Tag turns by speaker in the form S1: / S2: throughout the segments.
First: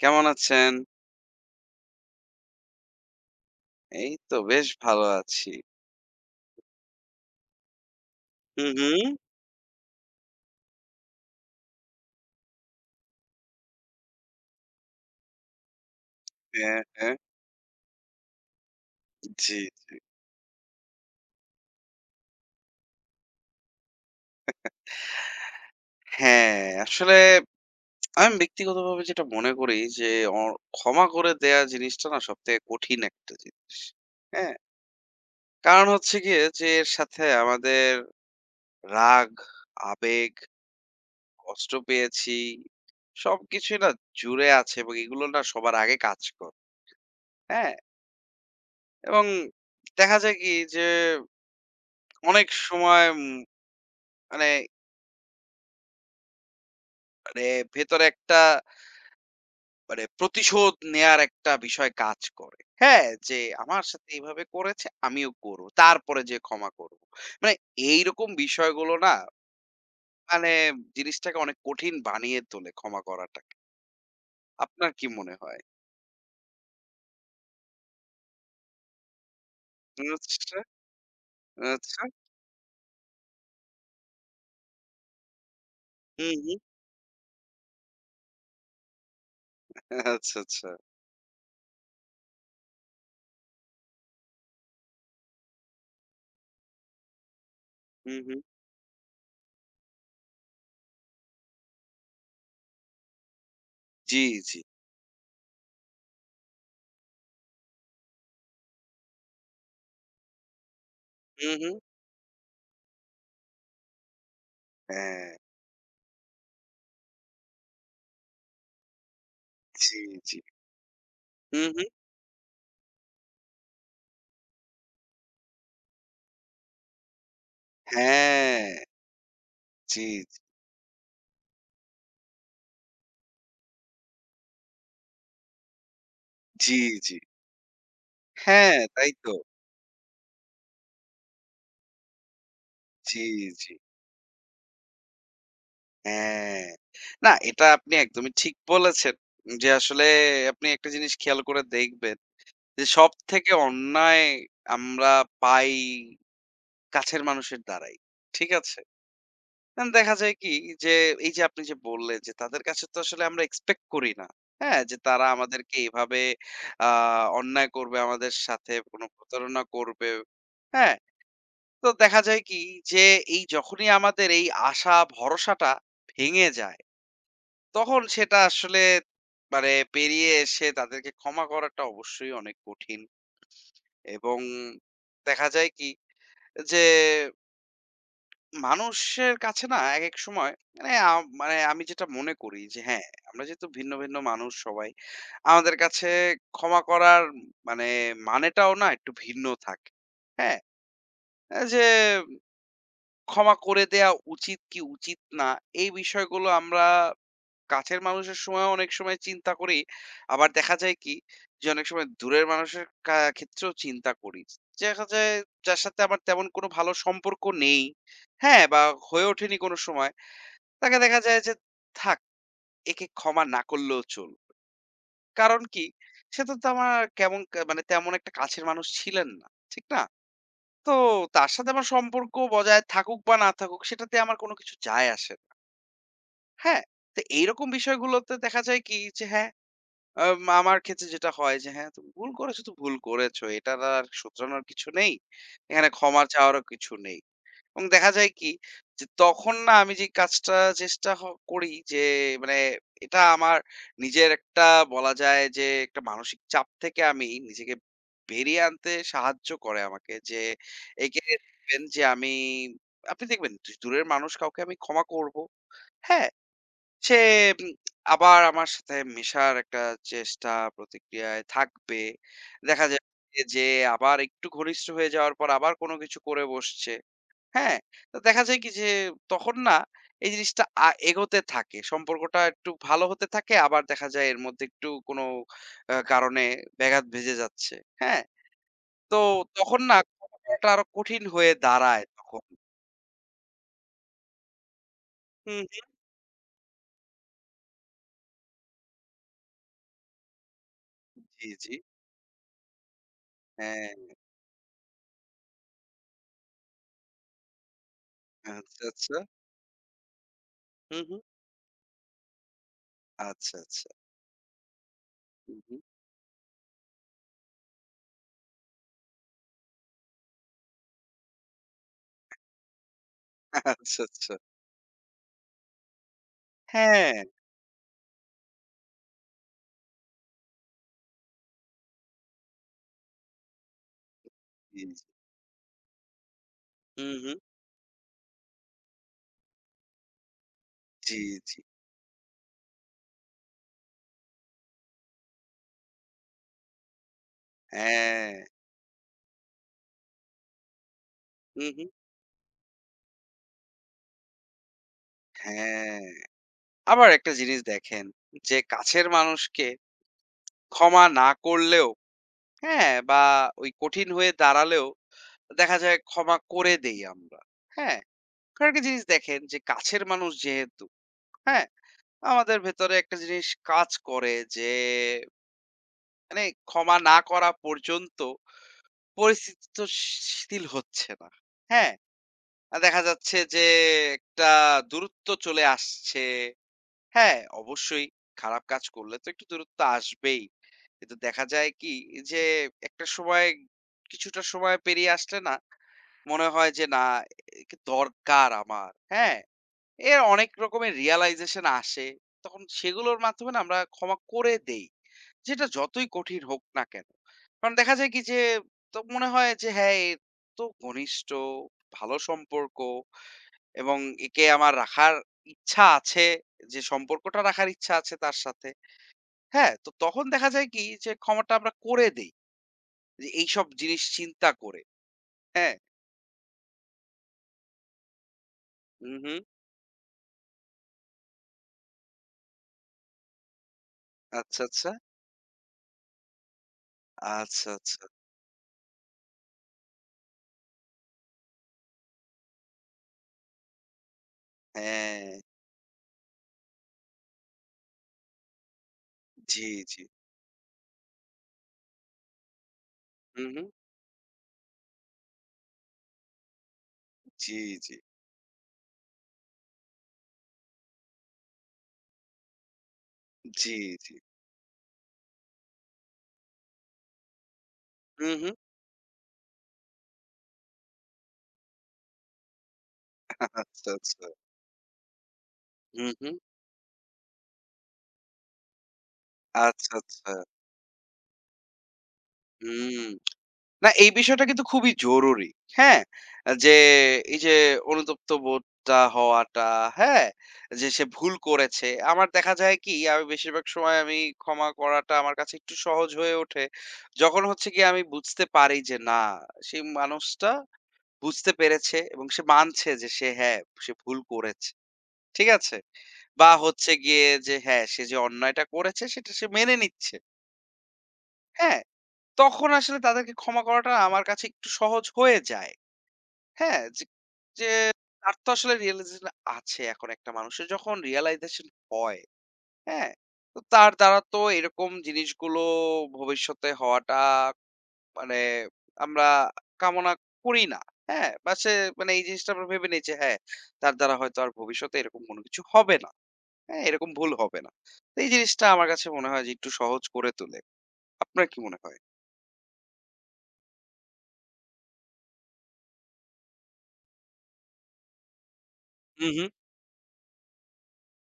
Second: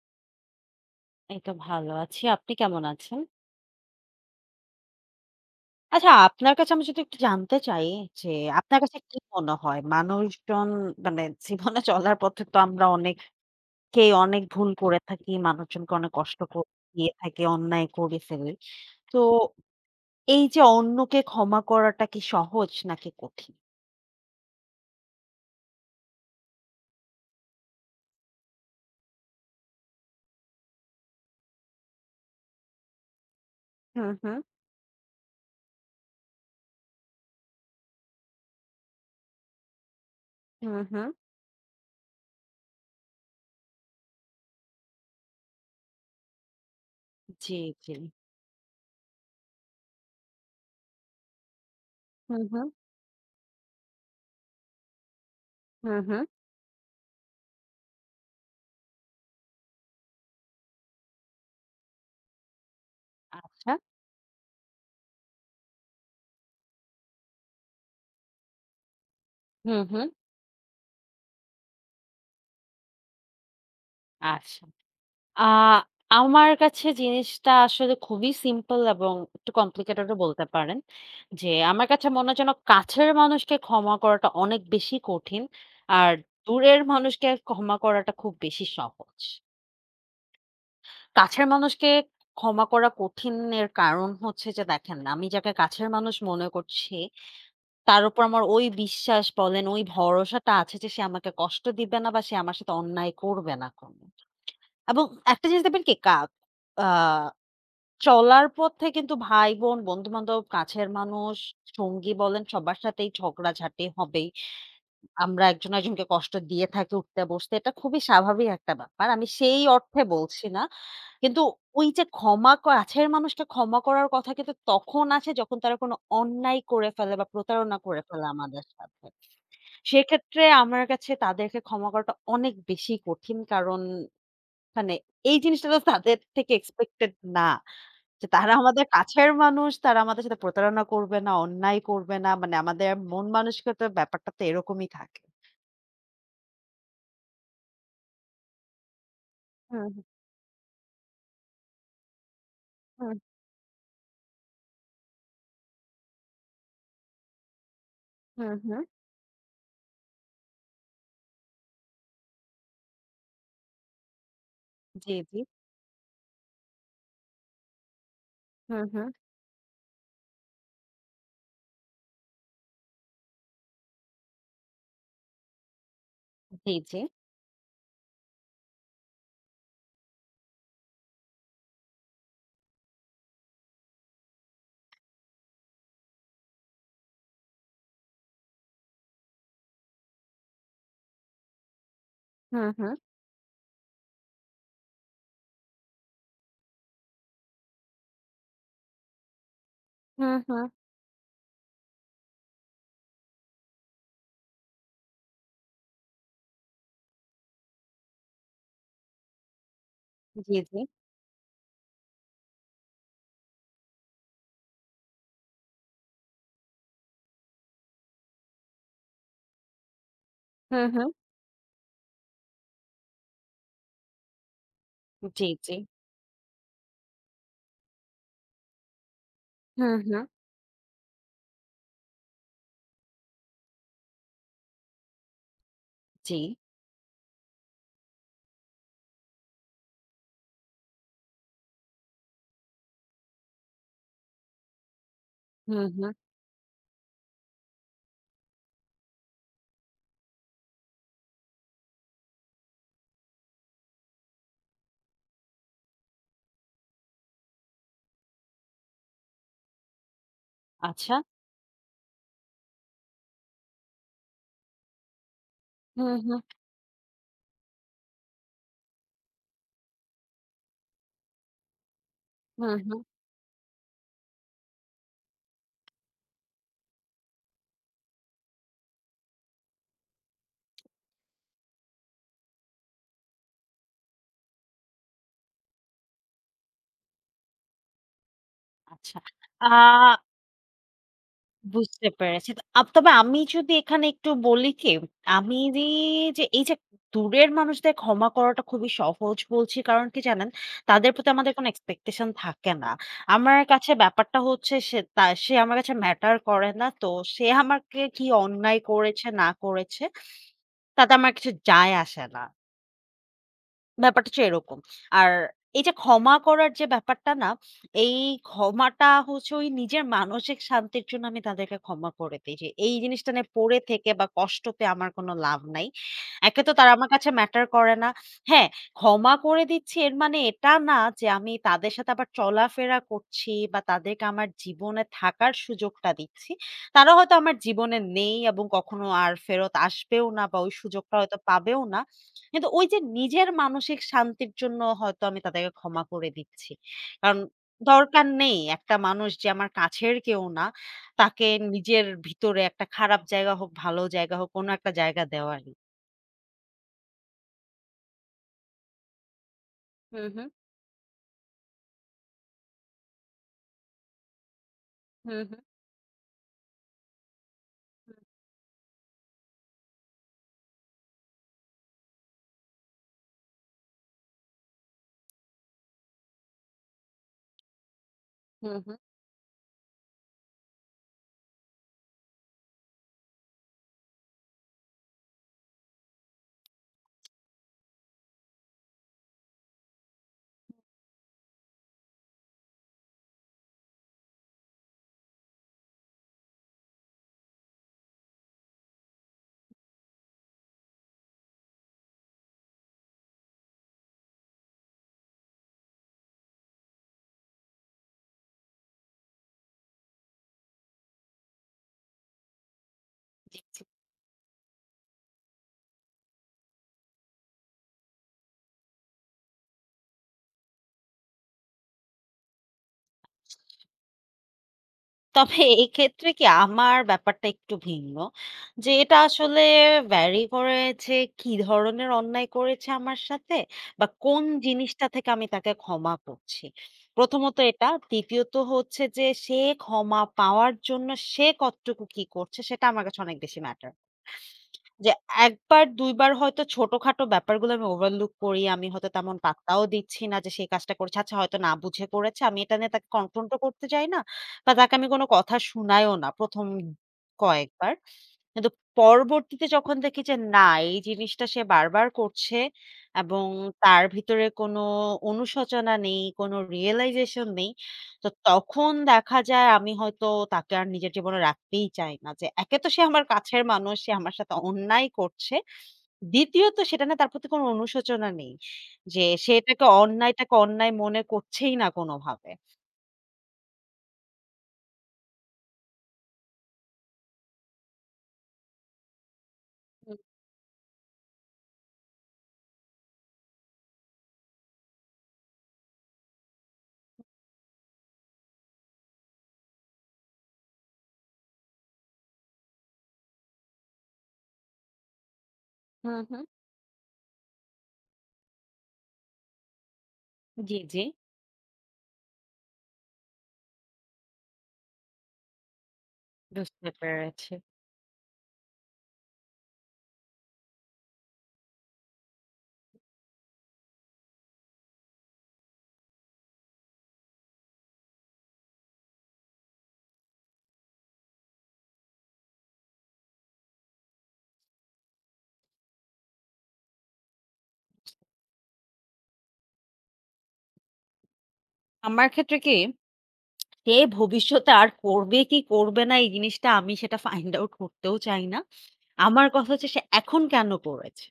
S1: কেমন আছেন?
S2: এই তো ভালো আছি। আপনি কেমন আছেন?
S1: এই তো বেশ ভালো আছি।
S2: আচ্ছা আপনার কাছে আমি যদি একটু জানতে চাই যে
S1: হু,
S2: আপনার
S1: হু।
S2: কাছে কি মনে হয় মানুষজন মানে জীবনে চলার পথে তো আমরা অনেকেই অনেক ভুল করে থাকি, মানুষজনকে অনেক কষ্ট করে
S1: হ্যাঁ,
S2: দিয়ে
S1: হ্যাঁ।
S2: থাকি, অন্যায় করে ফেলি। তো
S1: জি।
S2: এই যে অন্যকে ক্ষমা করাটা কি সহজ নাকি কঠিন?
S1: হ্যাঁ, আসলে আমি ব্যক্তিগতভাবে যেটা মনে করি যে অ ক্ষমা করে দেয়া জিনিসটা না সবথেকে কঠিন একটা জিনিস।
S2: হুম, হুম,
S1: হ্যাঁ? কারণ হচ্ছে গিয়ে যে এর সাথে আমাদের রাগ, আবেগ,
S2: হুম, হুম।
S1: কষ্ট পেয়েছি সবকিছুই না জুড়ে আছে এবং এগুলো না সবার আগে কাজ করে।
S2: জি,
S1: হ্যাঁ?
S2: জি।
S1: এবং দেখা যায় কি যে
S2: হুম,
S1: অনেক
S2: হুম,
S1: সময় মানে
S2: হুম, হুম।
S1: মানে ভেতরে একটা মানে প্রতিশোধ নেয়ার একটা বিষয় কাজ করে। হ্যাঁ, যে
S2: আচ্ছা।
S1: আমার সাথে এভাবে করেছে আমিও করব। তারপরে যেয়ে ক্ষমা করব। মানে এইরকম বিষয়গুলো না
S2: হুম, হুম।
S1: মানে জিনিসটাকে অনেক কঠিন বানিয়ে তোলে ক্ষমা করাটাকে।
S2: আচ্ছা।
S1: আপনার কি মনে
S2: আ
S1: হয়?
S2: আমার কাছে জিনিসটা আসলে খুবই সিম্পল এবং একটু কমপ্লিকেটেড ও বলতে
S1: আচ্ছা,
S2: পারেন। যে আমার
S1: আচ্ছা।
S2: কাছে মনে হয় যেন কাছের মানুষকে ক্ষমা করাটা অনেক বেশি কঠিন। আর
S1: হুম, হুম।
S2: দূরের মানুষকে ক্ষমা করাটা খুব বেশি সহজ।
S1: আচ্ছা, আচ্ছা।
S2: কাছের মানুষকে ক্ষমা করা কঠিনের কারণ হচ্ছে যে দেখেন, আমি যাকে কাছের মানুষ মনে করছি, তার
S1: হুম,
S2: উপর
S1: হুম।
S2: আমার ওই বিশ্বাস বলেন, ওই ভরসাটা আছে যে সে আমাকে কষ্ট দিবে না বা সে আমার সাথে অন্যায় করবে না কোনো।
S1: জি, জি।
S2: এবং একটা জিনিস দেখবেন কি কা আ চলার পথে কিন্তু ভাই-বোন, বন্ধু-বান্ধব, কাছের মানুষ,
S1: হুম, হুম।
S2: সঙ্গী বলেন সবার সাথেই ঝগড়াঝাটি হবেই।
S1: হ্যাঁ।
S2: আমরা একজন আরেকজনকে কষ্ট দিয়ে থাকি উঠতে বসতে। এটা খুবই স্বাভাবিক একটা ব্যাপার। আমি সেই
S1: জি,
S2: অর্থে
S1: জি।
S2: বলছি না। কিন্তু
S1: হুম, হুম।
S2: ওই যে ক্ষমা ক কাছের মানুষকে ক্ষমা করার কথা কিন্তু তখন আসে যখন তারা কোনো অন্যায় করে ফেলে বা প্রতারণা করে ফেলে আমাদের
S1: হ্যাঁ।
S2: সাথে।
S1: জি,
S2: সেক্ষেত্রে আমার কাছে তাদেরকে ক্ষমা করাটা অনেক বেশি কঠিন। কারণ মানে এই জিনিসটা তো তাদের থেকে
S1: জি, জি,
S2: এক্সপেক্টেড
S1: জি।
S2: না। যে তারা
S1: হ্যাঁ,
S2: আমাদের
S1: তাই
S2: কাছের
S1: তো।
S2: মানুষ, তারা আমাদের সাথে প্রতারণা করবে না, অন্যায় করবে না। মানে আমাদের
S1: জি,
S2: মন
S1: জি।
S2: মানসিকতার ব্যাপারটা তো এরকমই থাকে।
S1: হ্যাঁ। না, এটা আপনি একদমই ঠিক বলেছেন। যে
S2: হুম,
S1: আসলে আপনি একটা জিনিস খেয়াল করে দেখবেন যে
S2: হুম,
S1: সবথেকে অন্যায় আমরা পাই কাছের মানুষের দ্বারাই। ঠিক
S2: হুম,
S1: আছে?
S2: হুম।
S1: এখন দেখা যায় কি যে এই যে আপনি যে বললেন যে তাদের কাছে তো আসলে আমরা এক্সপেক্ট করি না। হ্যাঁ? যে
S2: জি,
S1: তারা
S2: জি।
S1: আমাদেরকে এভাবে আ অন্যায় করবে আমাদের সাথে
S2: হুম,
S1: কোনো
S2: হুম।
S1: প্রতারণা করবে। হ্যাঁ? তো দেখা যায় কি যে এই যখনই আমাদের এই আশা ভরসাটা ভেঙে
S2: জি,
S1: যায়
S2: জি।
S1: তখন সেটা আসলে মানে পেরিয়ে এসে তাদেরকে ক্ষমা করাটা অবশ্যই অনেক কঠিন এবং দেখা যায় কি যে মানুষের কাছে না এক এক সময় মানে মানে আমি যেটা মনে করি
S2: হুম,
S1: যে
S2: হুম।
S1: হ্যাঁ আমরা যেহেতু ভিন্ন ভিন্ন মানুষ সবাই আমাদের কাছে ক্ষমা করার মানে মানেটাও না একটু ভিন্ন থাকে।
S2: হুম,
S1: হ্যাঁ,
S2: হুম।
S1: যে ক্ষমা করে দেয়া উচিত কি উচিত না এই বিষয়গুলো আমরা কাছের মানুষের সময় অনেক সময় চিন্তা করি। আবার
S2: জি,
S1: দেখা
S2: জি।
S1: যায় কি যে অনেক সময় দূরের মানুষের ক্ষেত্রেও চিন্তা করি। দেখা যায় যার সাথে আমার তেমন কোনো ভালো সম্পর্ক নেই। হ্যাঁ? বা হয়ে ওঠেনি কোনো সময়।
S2: হুম,
S1: তাকে
S2: হুম।
S1: দেখা যায় যে থাক একে ক্ষমা না করলেও চল।
S2: জি,
S1: কারণ
S2: জি।
S1: কি? সে তো তো আমার কেমন মানে তেমন একটা কাছের মানুষ ছিলেন না। ঠিক
S2: হুম,
S1: না?
S2: হুম।
S1: তো তার সাথে আমার সম্পর্ক বজায় থাকুক বা না থাকুক সেটাতে আমার কোনো কিছু যায় আসে না।
S2: জি।
S1: হ্যাঁ? তো এইরকম বিষয়গুলোতে দেখা যায় কি যে হ্যাঁ আমার ক্ষেত্রে যেটা হয় যে হ্যাঁ, তুমি ভুল করেছো তো ভুল করেছো। এটার আর শোধরানোর কিছু নেই।
S2: হুম,
S1: এখানে
S2: হুম।
S1: ক্ষমা চাওয়ারও কিছু নেই। এবং দেখা যায় কি যে তখন না আমি যে কাজটা চেষ্টা হ করি যে মানে এটা আমার নিজের একটা বলা যায় যে একটা মানসিক চাপ থেকে আমি নিজেকে বেরিয়ে আনতে সাহায্য করে আমাকে। যে
S2: আচ্ছা।
S1: একে দেখবেন যে আমি আপনি দেখবেন দূরের মানুষ কাউকে আমি ক্ষমা করব।
S2: হুম,
S1: হ্যাঁ?
S2: হুম।
S1: সে উম আবার আমার সাথে মেশার একটা চেষ্টা প্রতিক্রিয়ায় থাকবে।
S2: হুম,
S1: দেখা
S2: হুম।
S1: যাচ্ছে যে আবার একটু ঘনিষ্ঠ হয়ে যাওয়ার পর আবার কোনো কিছু করে বসছে। হ্যাঁ? তো দেখা যায় কি যে তখন না এই জিনিসটা এগোতে থাকে। সম্পর্কটা একটু ভালো হতে থাকে। আবার দেখা যায় এর মধ্যে একটু কোনো কারণে ব্যাঘাত ভেজে যাচ্ছে। হ্যাঁ? তো
S2: আচ্ছা। আ
S1: তখন না কথা বলাটা আরো কঠিন হয়ে দাঁড়ায়
S2: বুঝতে
S1: তখন।
S2: পেরেছি। তো তবে আমি যদি এখানে একটু বলি কি, আমি
S1: হুম,
S2: যে
S1: হুম।
S2: যে এই যে দূরের মানুষদের ক্ষমা করাটা খুবই সহজ বলছি কারণ কি জানেন? তাদের প্রতি
S1: জি,
S2: আমাদের কোনো
S1: জি।
S2: এক্সপেকটেশন থাকে না। আমার কাছে
S1: হ্যাঁ।
S2: ব্যাপারটা হচ্ছে সে আমার কাছে ম্যাটার করে না। তো সে আমাকে কি অন্যায়
S1: আচ্ছা, আচ্ছা।
S2: করেছে না করেছে,
S1: হুম,
S2: তাতে
S1: হুম।
S2: আমার কিছু যায় আসে না।
S1: আচ্ছা, আচ্ছা।
S2: ব্যাপারটা হচ্ছে এরকম। আর
S1: হুম, হুম।
S2: এই যে ক্ষমা করার যে ব্যাপারটা না, এই ক্ষমাটা হচ্ছে ওই নিজের মানসিক শান্তির জন্য আমি তাদেরকে ক্ষমা করে দেই। যে এই জিনিসটা নিয়ে পড়ে
S1: আচ্ছা,
S2: থেকে বা
S1: আচ্ছা।
S2: কষ্ট পেয়ে আমার কোনো লাভ নাই। একে তো তারা আমার
S1: হ্যাঁ,
S2: কাছে ম্যাটার করে না। হ্যাঁ, ক্ষমা করে দিচ্ছি এর মানে এটা না যে আমি তাদের সাথে আবার চলাফেরা করছি বা তাদেরকে আমার
S1: জি, জি।
S2: জীবনে থাকার সুযোগটা দিচ্ছি।
S1: হুম,
S2: তারা হয়তো
S1: হুম।
S2: আমার জীবনে নেই এবং কখনো আর ফেরত আসবেও না বা ওই সুযোগটা
S1: জি,
S2: হয়তো
S1: জি।
S2: পাবেও না। কিন্তু ওই যে নিজের মানসিক শান্তির জন্য হয়তো আমি তাদেরকে ক্ষমা করে দিচ্ছি। কারণ দরকার
S1: হ্যাঁ।
S2: নেই একটা মানুষ যে আমার কাছের কেউ না, তাকে
S1: হুম, হুম।
S2: নিজের ভিতরে একটা খারাপ জায়গা হোক, ভালো জায়গা হোক, কোনো একটা জায়গা দেওয়ারই।
S1: হ্যাঁ। আবার একটা জিনিস দেখেন যে কাছের মানুষকে
S2: হুম, হুম,
S1: ক্ষমা না করলেও হ্যাঁ, বা ওই কঠিন হয়ে দাঁড়ালেও
S2: হুম, হুম,
S1: দেখা যায় ক্ষমা করে দেই আমরা। হ্যাঁ? কারণ একটা জিনিস দেখেন যে কাছের মানুষ যেহেতু, হ্যাঁ? আমাদের ভেতরে একটা জিনিস কাজ করে যে মানে ক্ষমা না করা পর্যন্ত
S2: হুম, হুম, হুম।
S1: পরিস্থিতি তো শিথিল হচ্ছে না। হ্যাঁ? দেখা যাচ্ছে যে একটা দূরত্ব চলে আসছে। হ্যাঁ, অবশ্যই খারাপ কাজ করলে তো একটু দূরত্ব আসবেই। কিন্তু দেখা যায় কি যে একটা সময় কিছুটা সময় পেরিয়ে আসলে না মনে হয় যে না একে দরকার আমার। হ্যাঁ? এর অনেক রকমের realization আসে। তখন সেগুলোর মাধ্যমে না আমরা ক্ষমা করে দেই। যেটা যতই কঠিন হোক না কেন। কারণ দেখা যায় কি যে তো মনে হয় যে হ্যাঁ, এর তো ঘনিষ্ঠ, ভালো সম্পর্ক। এবং একে আমার রাখার ইচ্ছা আছে, যে সম্পর্কটা রাখার ইচ্ছা আছে তার সাথে। হ্যাঁ? তো তখন দেখা যায় কি যে ক্ষমাটা আমরা করে দেই। যে এইসব জিনিস চিন্তা করে।
S2: তবে
S1: হ্যাঁ?
S2: এক্ষেত্রে কি আমার ব্যাপারটা একটু ভিন্ন। যে
S1: হুম,
S2: এটা
S1: হুম।
S2: আসলে ভ্যারি করে যে কি ধরনের অন্যায় করেছে আমার সাথে বা কোন
S1: আচ্ছা, আচ্ছা।
S2: জিনিসটা থেকে আমি তাকে ক্ষমা করছি। প্রথমত
S1: আচ্ছা,
S2: এটা,
S1: আচ্ছা।
S2: দ্বিতীয়ত হচ্ছে যে সে ক্ষমা পাওয়ার জন্য সে কতটুকু কি করছে সেটা আমার কাছে অনেক বেশি ম্যাটার। যে
S1: হ্যাঁ।
S2: একবার ২ বার হয়তো ছোটখাটো ব্যাপারগুলো আমি overlook করি। আমি হয়তো তেমন
S1: জি,
S2: পাত্তাও
S1: জি।
S2: দিচ্ছি না যে সে কাজটা করেছে। আচ্ছা হয়তো না বুঝে করেছে। আমি এটা নিয়ে তাকে
S1: হুম,
S2: কনফ্রন্ট ও
S1: হুম।
S2: করতে যাই না। বা তাকে আমি কোনো কথা শুনাইও না ১ম
S1: জি,
S2: কয়েকবার।
S1: জি।
S2: কিন্তু পরবর্তীতে যখন দেখি যে না এই জিনিসটা সে বারবার করছে এবং
S1: জি,
S2: তার
S1: জি।
S2: ভিতরে কোনো অনুশোচনা নেই, কোনো রিয়ালাইজেশন নেই। তো
S1: হুম, হুম।
S2: তখন দেখা যায় আমি হয়তো তাকে আর নিজের জীবনে রাখতেই চাই না। যে একে তো সে আমার কাছের
S1: আচ্ছা,
S2: মানুষ, সে
S1: আচ্ছা।
S2: আমার সাথে অন্যায় করছে।
S1: হুম, হুম।
S2: দ্বিতীয়ত সেটা নিয়ে তার প্রতি কোনো অনুশোচনা নেই। যে সে
S1: আচ্ছা, আচ্ছা।
S2: অন্যায়টাকে অন্যায় মনে করছেই না কোনোভাবে।
S1: হুম। না এই বিষয়টা কিন্তু খুবই জরুরি। হ্যাঁ? যে এই যে অনুতপ্ত বোধটা হওয়াটা,
S2: হুম,
S1: হ্যাঁ? যে সে ভুল করেছে। আমার দেখা যায় কি আমি বেশিরভাগ সময় আমি ক্ষমা করাটা আমার কাছে একটু সহজ হয়ে ওঠে। যখন হচ্ছে গিয়ে আমি বুঝতে পারি যে না সেই মানুষটা বুঝতে পেরেছে এবং সে মানছে যে সে হ্যাঁ, সে ভুল করেছে। ঠিক আছে?
S2: হুম, হুম।
S1: বা হচ্ছে গিয়ে যে হ্যাঁ, সে যে অন্যায়টা করেছে সেটা সে মেনে নিচ্ছে।
S2: জি, জি।
S1: হ্যাঁ? তখন আসলে তাদেরকে ক্ষমা করাটা আমার কাছে একটু সহজ হয়ে যায়। হ্যাঁ?
S2: বুঝতে
S1: যে
S2: পেরেছি।
S1: যে তার তো আসলে realization আছে। এখন একটা মানুষের যখন realization হয়, হ্যাঁ? তো তার দ্বারা তো এরকম জিনিসগুলো ভবিষ্যতে হওয়াটা মানে আমরা কামনা করি না। হ্যাঁ? বা সে মানে এই জিনিসটা আমরা ভেবে নেই যে হ্যাঁ, তার দ্বারা হয়তো আর ভবিষ্যতে এরকম কোনো কিছু হবে না। হ্যাঁ? এরকম ভুল হবে না। তো এই জিনিসটা আমার কাছে মনে হয় যে একটু সহজ করে তোলে। আপনার কি মনে হয়?
S2: আমার ক্ষেত্রে কি সে ভবিষ্যতে আর করবে কি করবে না এই জিনিসটা সেটা ফাইন্ড আউট করতেও চাই না।
S1: হু, হু।
S2: আমার কথা হচ্ছে সে এখন কেন করেছে?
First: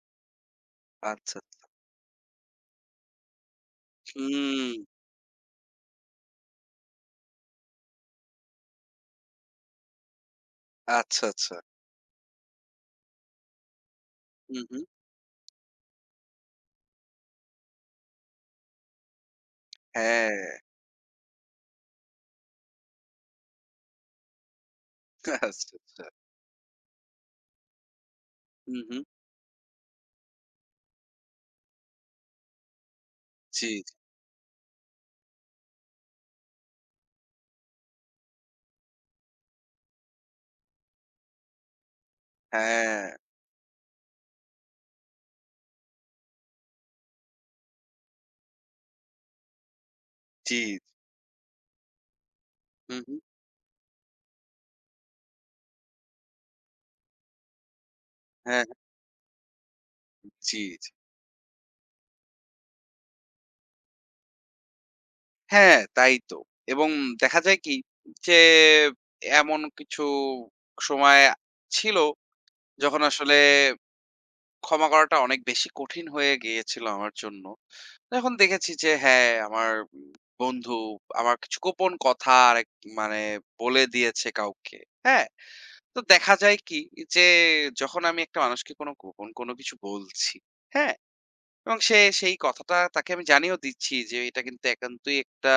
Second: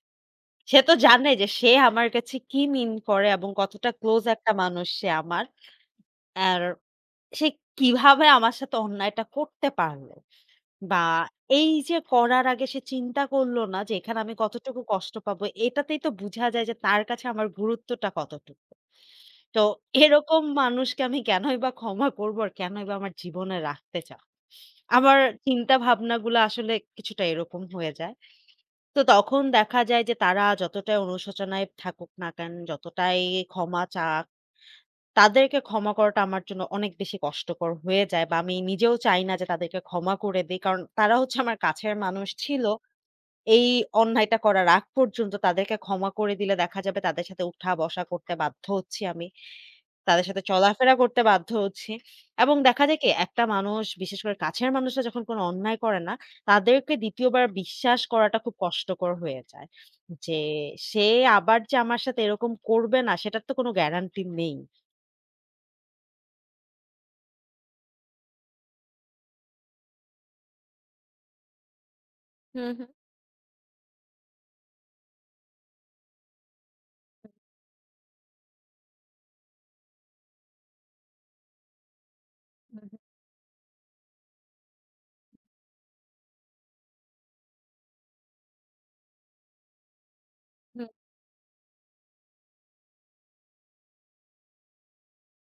S2: সে তো জানে
S1: আচ্ছা।
S2: যে সে আমার কাছে কি মিন করে এবং কতটা ক্লোজ একটা
S1: হুম।
S2: মানুষ সে আমার। আর সে কিভাবে আমার সাথে অন্যায়টা করতে পারলো? বা
S1: আচ্ছা, আচ্ছা।
S2: এই যে করার আগে সে চিন্তা করলো না যে এখানে আমি
S1: হুম,
S2: কতটুকু
S1: হুম।
S2: কষ্ট পাবো। এটাতেই তো বুঝা যায় যে তার কাছে আমার গুরুত্বটা কতটুকু। তো এরকম
S1: হ্যাঁ,
S2: মানুষকে আমি কেনই বা ক্ষমা করবো আর কেনই বা আমার জীবনে রাখতে চাব? আমার চিন্তা
S1: আচ্ছা, আচ্ছা।
S2: ভাবনাগুলো আসলে কিছুটা এরকম হয়ে যায়।
S1: হুম,
S2: তো
S1: হুম।
S2: তখন দেখা যায় যে তারা যতটাই অনুশোচনায় থাকুক না কেন, যতটাই
S1: জি,
S2: ক্ষমা
S1: জি,
S2: চাক, তাদেরকে ক্ষমা করাটা আমার জন্য অনেক বেশি কষ্টকর হয়ে যায় বা আমি নিজেও চাই না যে তাদেরকে ক্ষমা করে দেই। কারণ তারা হচ্ছে আমার কাছের মানুষ ছিল।
S1: হ্যাঁ,
S2: এই অন্যায়টা করার আগ পর্যন্ত তাদেরকে ক্ষমা করে দিলে দেখা যাবে তাদের সাথে উঠা বসা করতে বাধ্য হচ্ছি আমি। তাদের সাথে
S1: জি, জি,
S2: চলাফেরা করতে বাধ্য হচ্ছি। এবং দেখা
S1: হুম,
S2: যায় কি
S1: হুম।
S2: একটা মানুষ বিশেষ করে কাছের মানুষরা যখন কোনো অন্যায় করে না, তাদেরকে ২য় বার বিশ্বাস করাটা খুব
S1: হ্যাঁ, হ্যাঁ,
S2: কষ্টকর হয়ে যায়। যে
S1: জি, জি।
S2: সে আবার যে আমার সাথে এরকম করবে না সেটার তো কোনো গ্যারান্টি নেই।
S1: হ্যাঁ, তাই তো। এবং দেখা যায় কি যে এমন কিছু সময় ছিল
S2: হুম, হুম,
S1: যখন আসলে ক্ষমা করাটা অনেক বেশি কঠিন হয়ে গিয়েছিল আমার জন্য। যখন দেখেছি যে হ্যাঁ, আমার বন্ধু আমার কিছু গোপন কথা আরেক মানে বলে দিয়েছে কাউকে। হ্যাঁ? তো দেখা যায় কি যে যখন আমি একটা মানুষকে কোনো গোপন কোনো কিছু বলছি,
S2: হুম,
S1: হ্যাঁ? এবং সে সেই কথাটা তাকে আমি জানিয়েও দিচ্ছি যে এটা কিন্তু একান্তই একটা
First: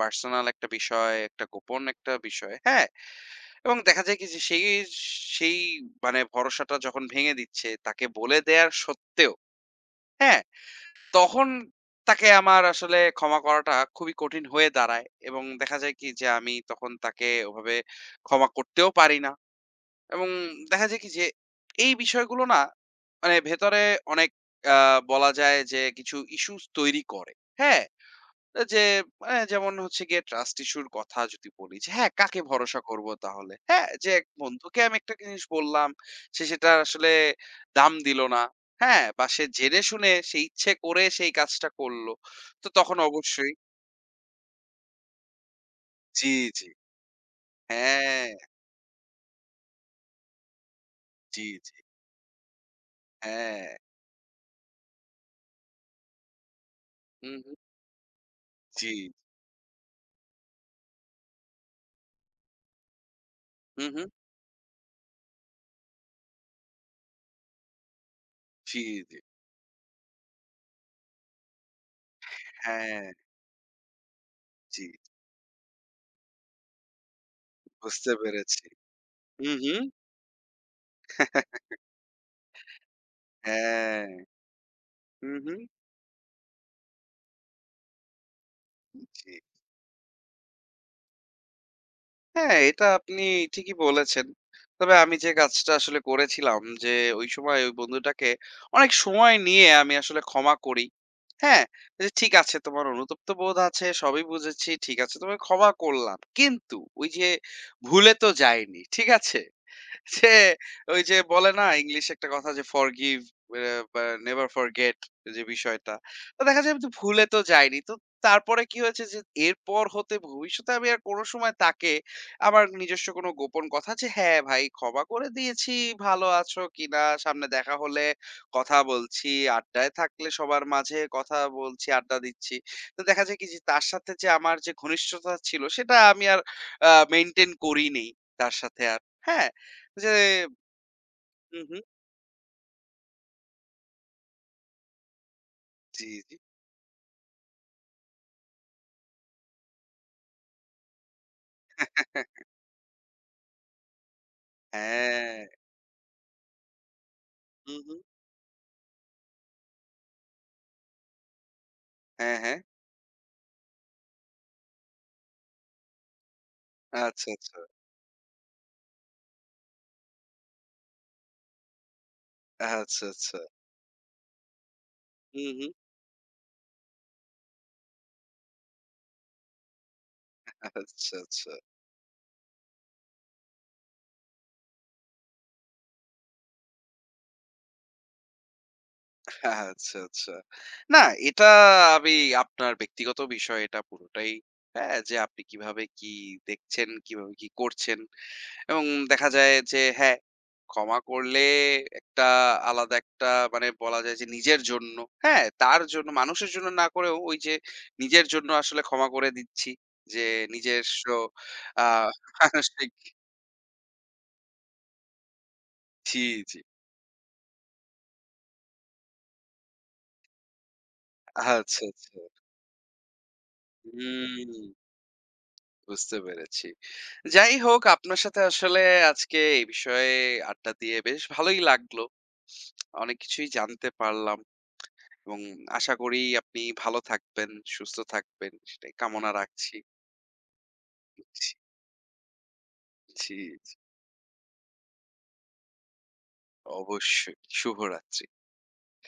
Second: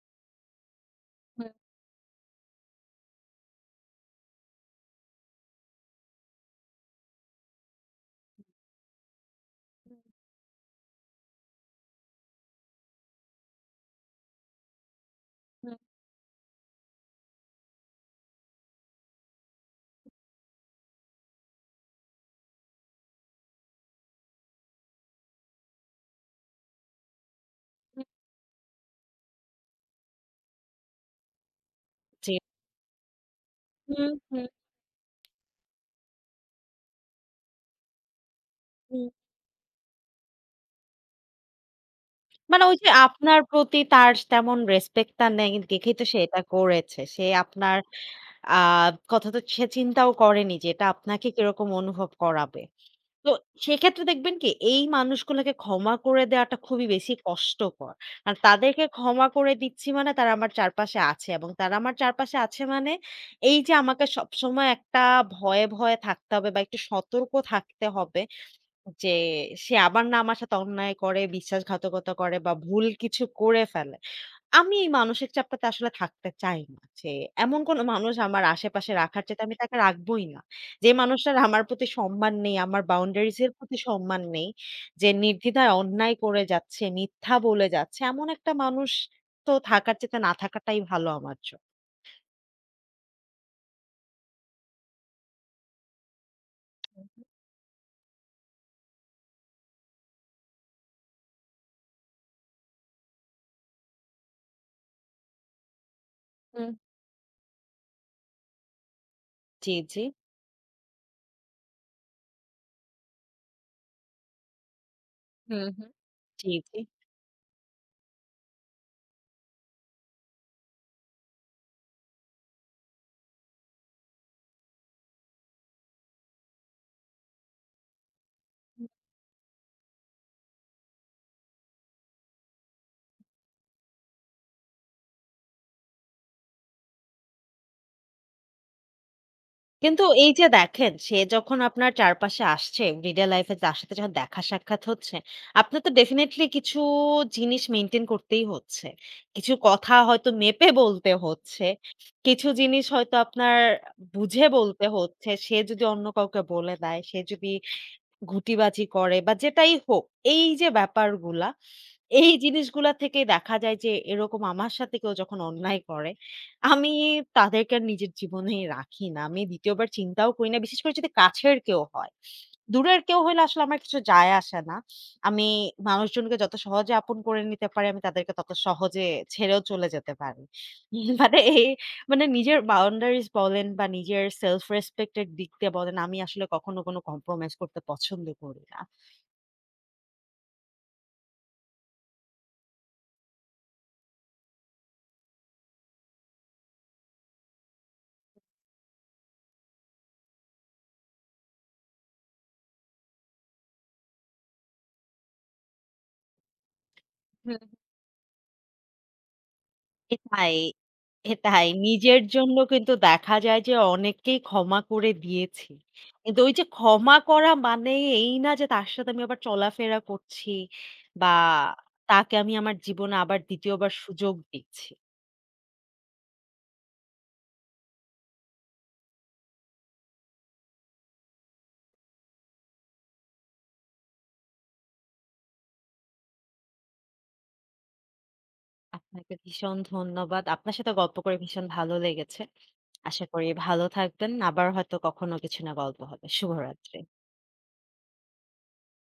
S1: পার্সোনাল একটা বিষয়, একটা
S2: হুম,
S1: গোপন একটা বিষয়, হ্যাঁ? এবং দেখা যায় কি যে সেই সেই মানে ভরসাটা যখন ভেঙে দিচ্ছে তাকে বলে দেয়ার সত্ত্বেও, হ্যাঁ? তখন তাকে আমার আসলে ক্ষমা করাটা খুবই কঠিন হয়ে দাঁড়ায় এবং
S2: হুম,
S1: দেখা যায় কি যে আমি তখন তাকে ওভাবে ক্ষমা করতেও পারি না। এবং দেখা যায় কি যে এই বিষয়গুলো না মানে ভেতরে অনেক বলা যায় যে কিছু ইস্যুস তৈরি করে। হ্যাঁ,
S2: হুম।
S1: যে মানে যেমন হচ্ছে গিয়ে ট্রাস্ট ইস্যুর কথা যদি বলি যে হ্যাঁ
S2: জি।
S1: কাকে ভরসা করব তাহলে হ্যাঁ যে
S2: হুম,
S1: এক
S2: হুম,
S1: বন্ধুকে আমি একটা জিনিস বললাম সে সেটা আসলে দাম দিল না। হ্যাঁ,
S2: হুম।
S1: বা সে জেনে শুনে সে ইচ্ছে করে সেই কাজটা করলো।
S2: মানে
S1: তো
S2: ওই যে
S1: তখন
S2: আপনার
S1: অবশ্যই
S2: প্রতি তার তেমন রেসপেক্ট টা নেই দেখেই তো সে
S1: জি,
S2: এটা
S1: জি,
S2: করেছে। সে আপনার
S1: হ্যাঁ,
S2: আ কথা তো সে চিন্তাও করেনি যে এটা আপনাকে
S1: জি,
S2: কিরকম
S1: জি,
S2: অনুভব করাবে। তো
S1: হ্যাঁ,
S2: সেক্ষেত্রে দেখবেন কি এই মানুষগুলোকে ক্ষমা করে দেওয়াটা খুবই বেশি
S1: হুম, হুম,
S2: কষ্টকর। আর তাদেরকে
S1: জি,
S2: ক্ষমা করে দিচ্ছি মানে তারা আমার চারপাশে আছে এবং তারা আমার চারপাশে আছে মানে এই যে
S1: হুম,
S2: আমাকে
S1: হুম,
S2: সবসময় একটা ভয়ে থাকতে হবে বা একটু সতর্ক থাকতে হবে
S1: জি,
S2: যে
S1: জি,
S2: সে আবার না আমার সাথে অন্যায় করে, বিশ্বাসঘাতকতা করে বা ভুল
S1: হ্যাঁ,
S2: কিছু করে ফেলে। আমি
S1: জি,
S2: এই মানসিক চাপটাতে আসলে থাকতে চাই না। যে এমন কোনো
S1: বুঝতে
S2: মানুষ আমার
S1: পেরেছি।
S2: আশেপাশে রাখার চাইতে
S1: হুম,
S2: আমি তাকে
S1: হুম।
S2: রাখবোই না। যে মানুষটার আমার প্রতি সম্মান নেই, আমার বাউন্ডারিজ এর প্রতি
S1: হ্যাঁ।
S2: সম্মান নেই, যে
S1: হুম, হুম।
S2: নির্দ্বিধায় অন্যায় করে যাচ্ছে, মিথ্যা বলে যাচ্ছে, এমন একটা মানুষ
S1: জি।
S2: তো থাকার চাইতে না থাকাটাই ভালো আমার জন্য।
S1: হ্যাঁ, এটা আপনি ঠিকই বলেছেন। তবে আমি যে কাজটা আসলে করেছিলাম যে, ওই সময় ওই বন্ধুটাকে অনেক সময় নিয়ে আমি আসলে ক্ষমা করি। হ্যাঁ? যে ঠিক আছে তোমার অনুতপ্ত বোধ আছে, সবই বুঝেছি। ঠিক আছে তোমায় ক্ষমা করলাম।
S2: হুম।
S1: কিন্তু ওই যে ভুলে তো যাইনি। ঠিক আছে?
S2: জি, জি।
S1: যে ওই যে বলে না ইংলিশে একটা কথা যে ফরগিভ নেভার ফরগেট যে
S2: হুম, হুম।
S1: বিষয়টা, তো
S2: জি,
S1: দেখা যায়
S2: জি।
S1: আমি তো ভুলে তো যাইনি তো তারপরে কি হয়েছে যে এরপর হতে ভবিষ্যতে আমি আর কোনো সময় তাকে আমার নিজস্ব কোনো গোপন কথা যে হ্যাঁ ভাই ক্ষমা করে দিয়েছি ভালো আছো কিনা সামনে দেখা হলে কথা বলছি আড্ডায় থাকলে সবার মাঝে কথা বলছি আড্ডা দিচ্ছি তো দেখা যায় কি যে তার সাথে যে আমার যে ঘনিষ্ঠতা ছিল সেটা আমি আর মেনটেন করিনি তার সাথে আর। হ্যাঁ,
S2: কিন্তু
S1: যে
S2: এই যে দেখেন, সে যখন
S1: হুম, হুম।
S2: আপনার চারপাশে আসছে, রিয়াল লাইফ এ তার সাথে যখন দেখা সাক্ষাৎ হচ্ছে, আপনার তো
S1: জি, জি।
S2: ডেফিনিটলি কিছু জিনিস মেইনটেইন করতেই হচ্ছে। কিছু কথা হয়তো মেপে বলতে হচ্ছে। কিছু জিনিস হয়তো আপনার বুঝে বলতে হচ্ছে।
S1: হ্যাঁ।
S2: সে যদি অন্য কাউকে বলে দেয়, সে যদি
S1: হুম, হুম।
S2: ঘুঁটিবাজি করে বা যেটাই হোক, এই যে ব্যাপারগুলা, এই
S1: হ্যাঁ, হ্যাঁ।
S2: জিনিসগুলা থেকে দেখা যায় যে এরকম আমার সাথে কেউ যখন অন্যায় করে, আমি
S1: আচ্ছা, আচ্ছা।
S2: তাদেরকে আর নিজের জীবনেই রাখি না। আমি ২য় বার চিন্তাও করি না। বিশেষ করে যদি কাছের কেউ হয়। দূরের
S1: আচ্ছা,
S2: কেউ
S1: আচ্ছা।
S2: হইলে আসলে আমার কিছু যায় আসে না।
S1: হুম,
S2: আমি
S1: হুম।
S2: মানুষজনকে যত সহজে আপন করে নিতে পারি, আমি তাদেরকে তত সহজে ছেড়েও চলে যেতে পারি। উম,
S1: আচ্ছা,
S2: মানে
S1: আচ্ছা।
S2: এই মানে নিজের বাউন্ডারিজ বলেন বা নিজের সেলফ রেসপেক্ট এর দিক দিয়ে বলেন, আমি আসলে কখনো কোনো কম্প্রোমাইজ করতে পছন্দ করি না।
S1: আচ্ছা, আচ্ছা। না এটা আমি আপনার ব্যক্তিগত বিষয় এটা পুরোটাই, হ্যাঁ? যে আপনি কিভাবে কি দেখছেন, কিভাবে কি করছেন। এবং দেখা যায় যে হ্যাঁ, ক্ষমা করলে একটা আলাদা একটা মানে বলা যায় যে নিজের জন্য, হ্যাঁ? তার জন্য মানুষের জন্য না করেও ওই যে
S2: হুম।
S1: নিজের জন্য আসলে ক্ষমা করে দিচ্ছি। যে
S2: এটাই,
S1: নিজস্ব
S2: এটাই।
S1: আ
S2: নিজের জন্য
S1: মানসিক
S2: কিন্তু দেখা যায় যে অনেককেই ক্ষমা করে দিয়েছি।
S1: জি,
S2: কিন্তু ওই
S1: জি।
S2: যে ক্ষমা করা মানে এই না যে তার সাথে আমি আবার চলাফেরা করছি বা
S1: আচ্ছা, আচ্ছা।
S2: তাকে আমি আমার জীবনে আবার ২য় বার সুযোগ
S1: হুম,
S2: দিচ্ছি।
S1: বুঝতে পেরেছি। যাই হোক আপনার সাথে আসলে আজকে এই বিষয়ে আড্ডা দিয়ে বেশ ভালোই লাগলো। অনেক কিছুই জানতে পারলাম। এবং আশা করি আপনি ভালো থাকবেন, সুস্থ থাকবেন সেটাই কামনা
S2: আপনাকে
S1: রাখছি।
S2: ভীষণ ধন্যবাদ। আপনার সাথে গল্প করে
S1: জি,
S2: ভীষণ ভালো লেগেছে। আশা
S1: জি,
S2: করি
S1: জি।
S2: ভালো থাকবেন। আবার হয়তো কখনো কিছু না গল্প হবে। শুভরাত্রি।
S1: অবশ্যই। শুভরাত্রি।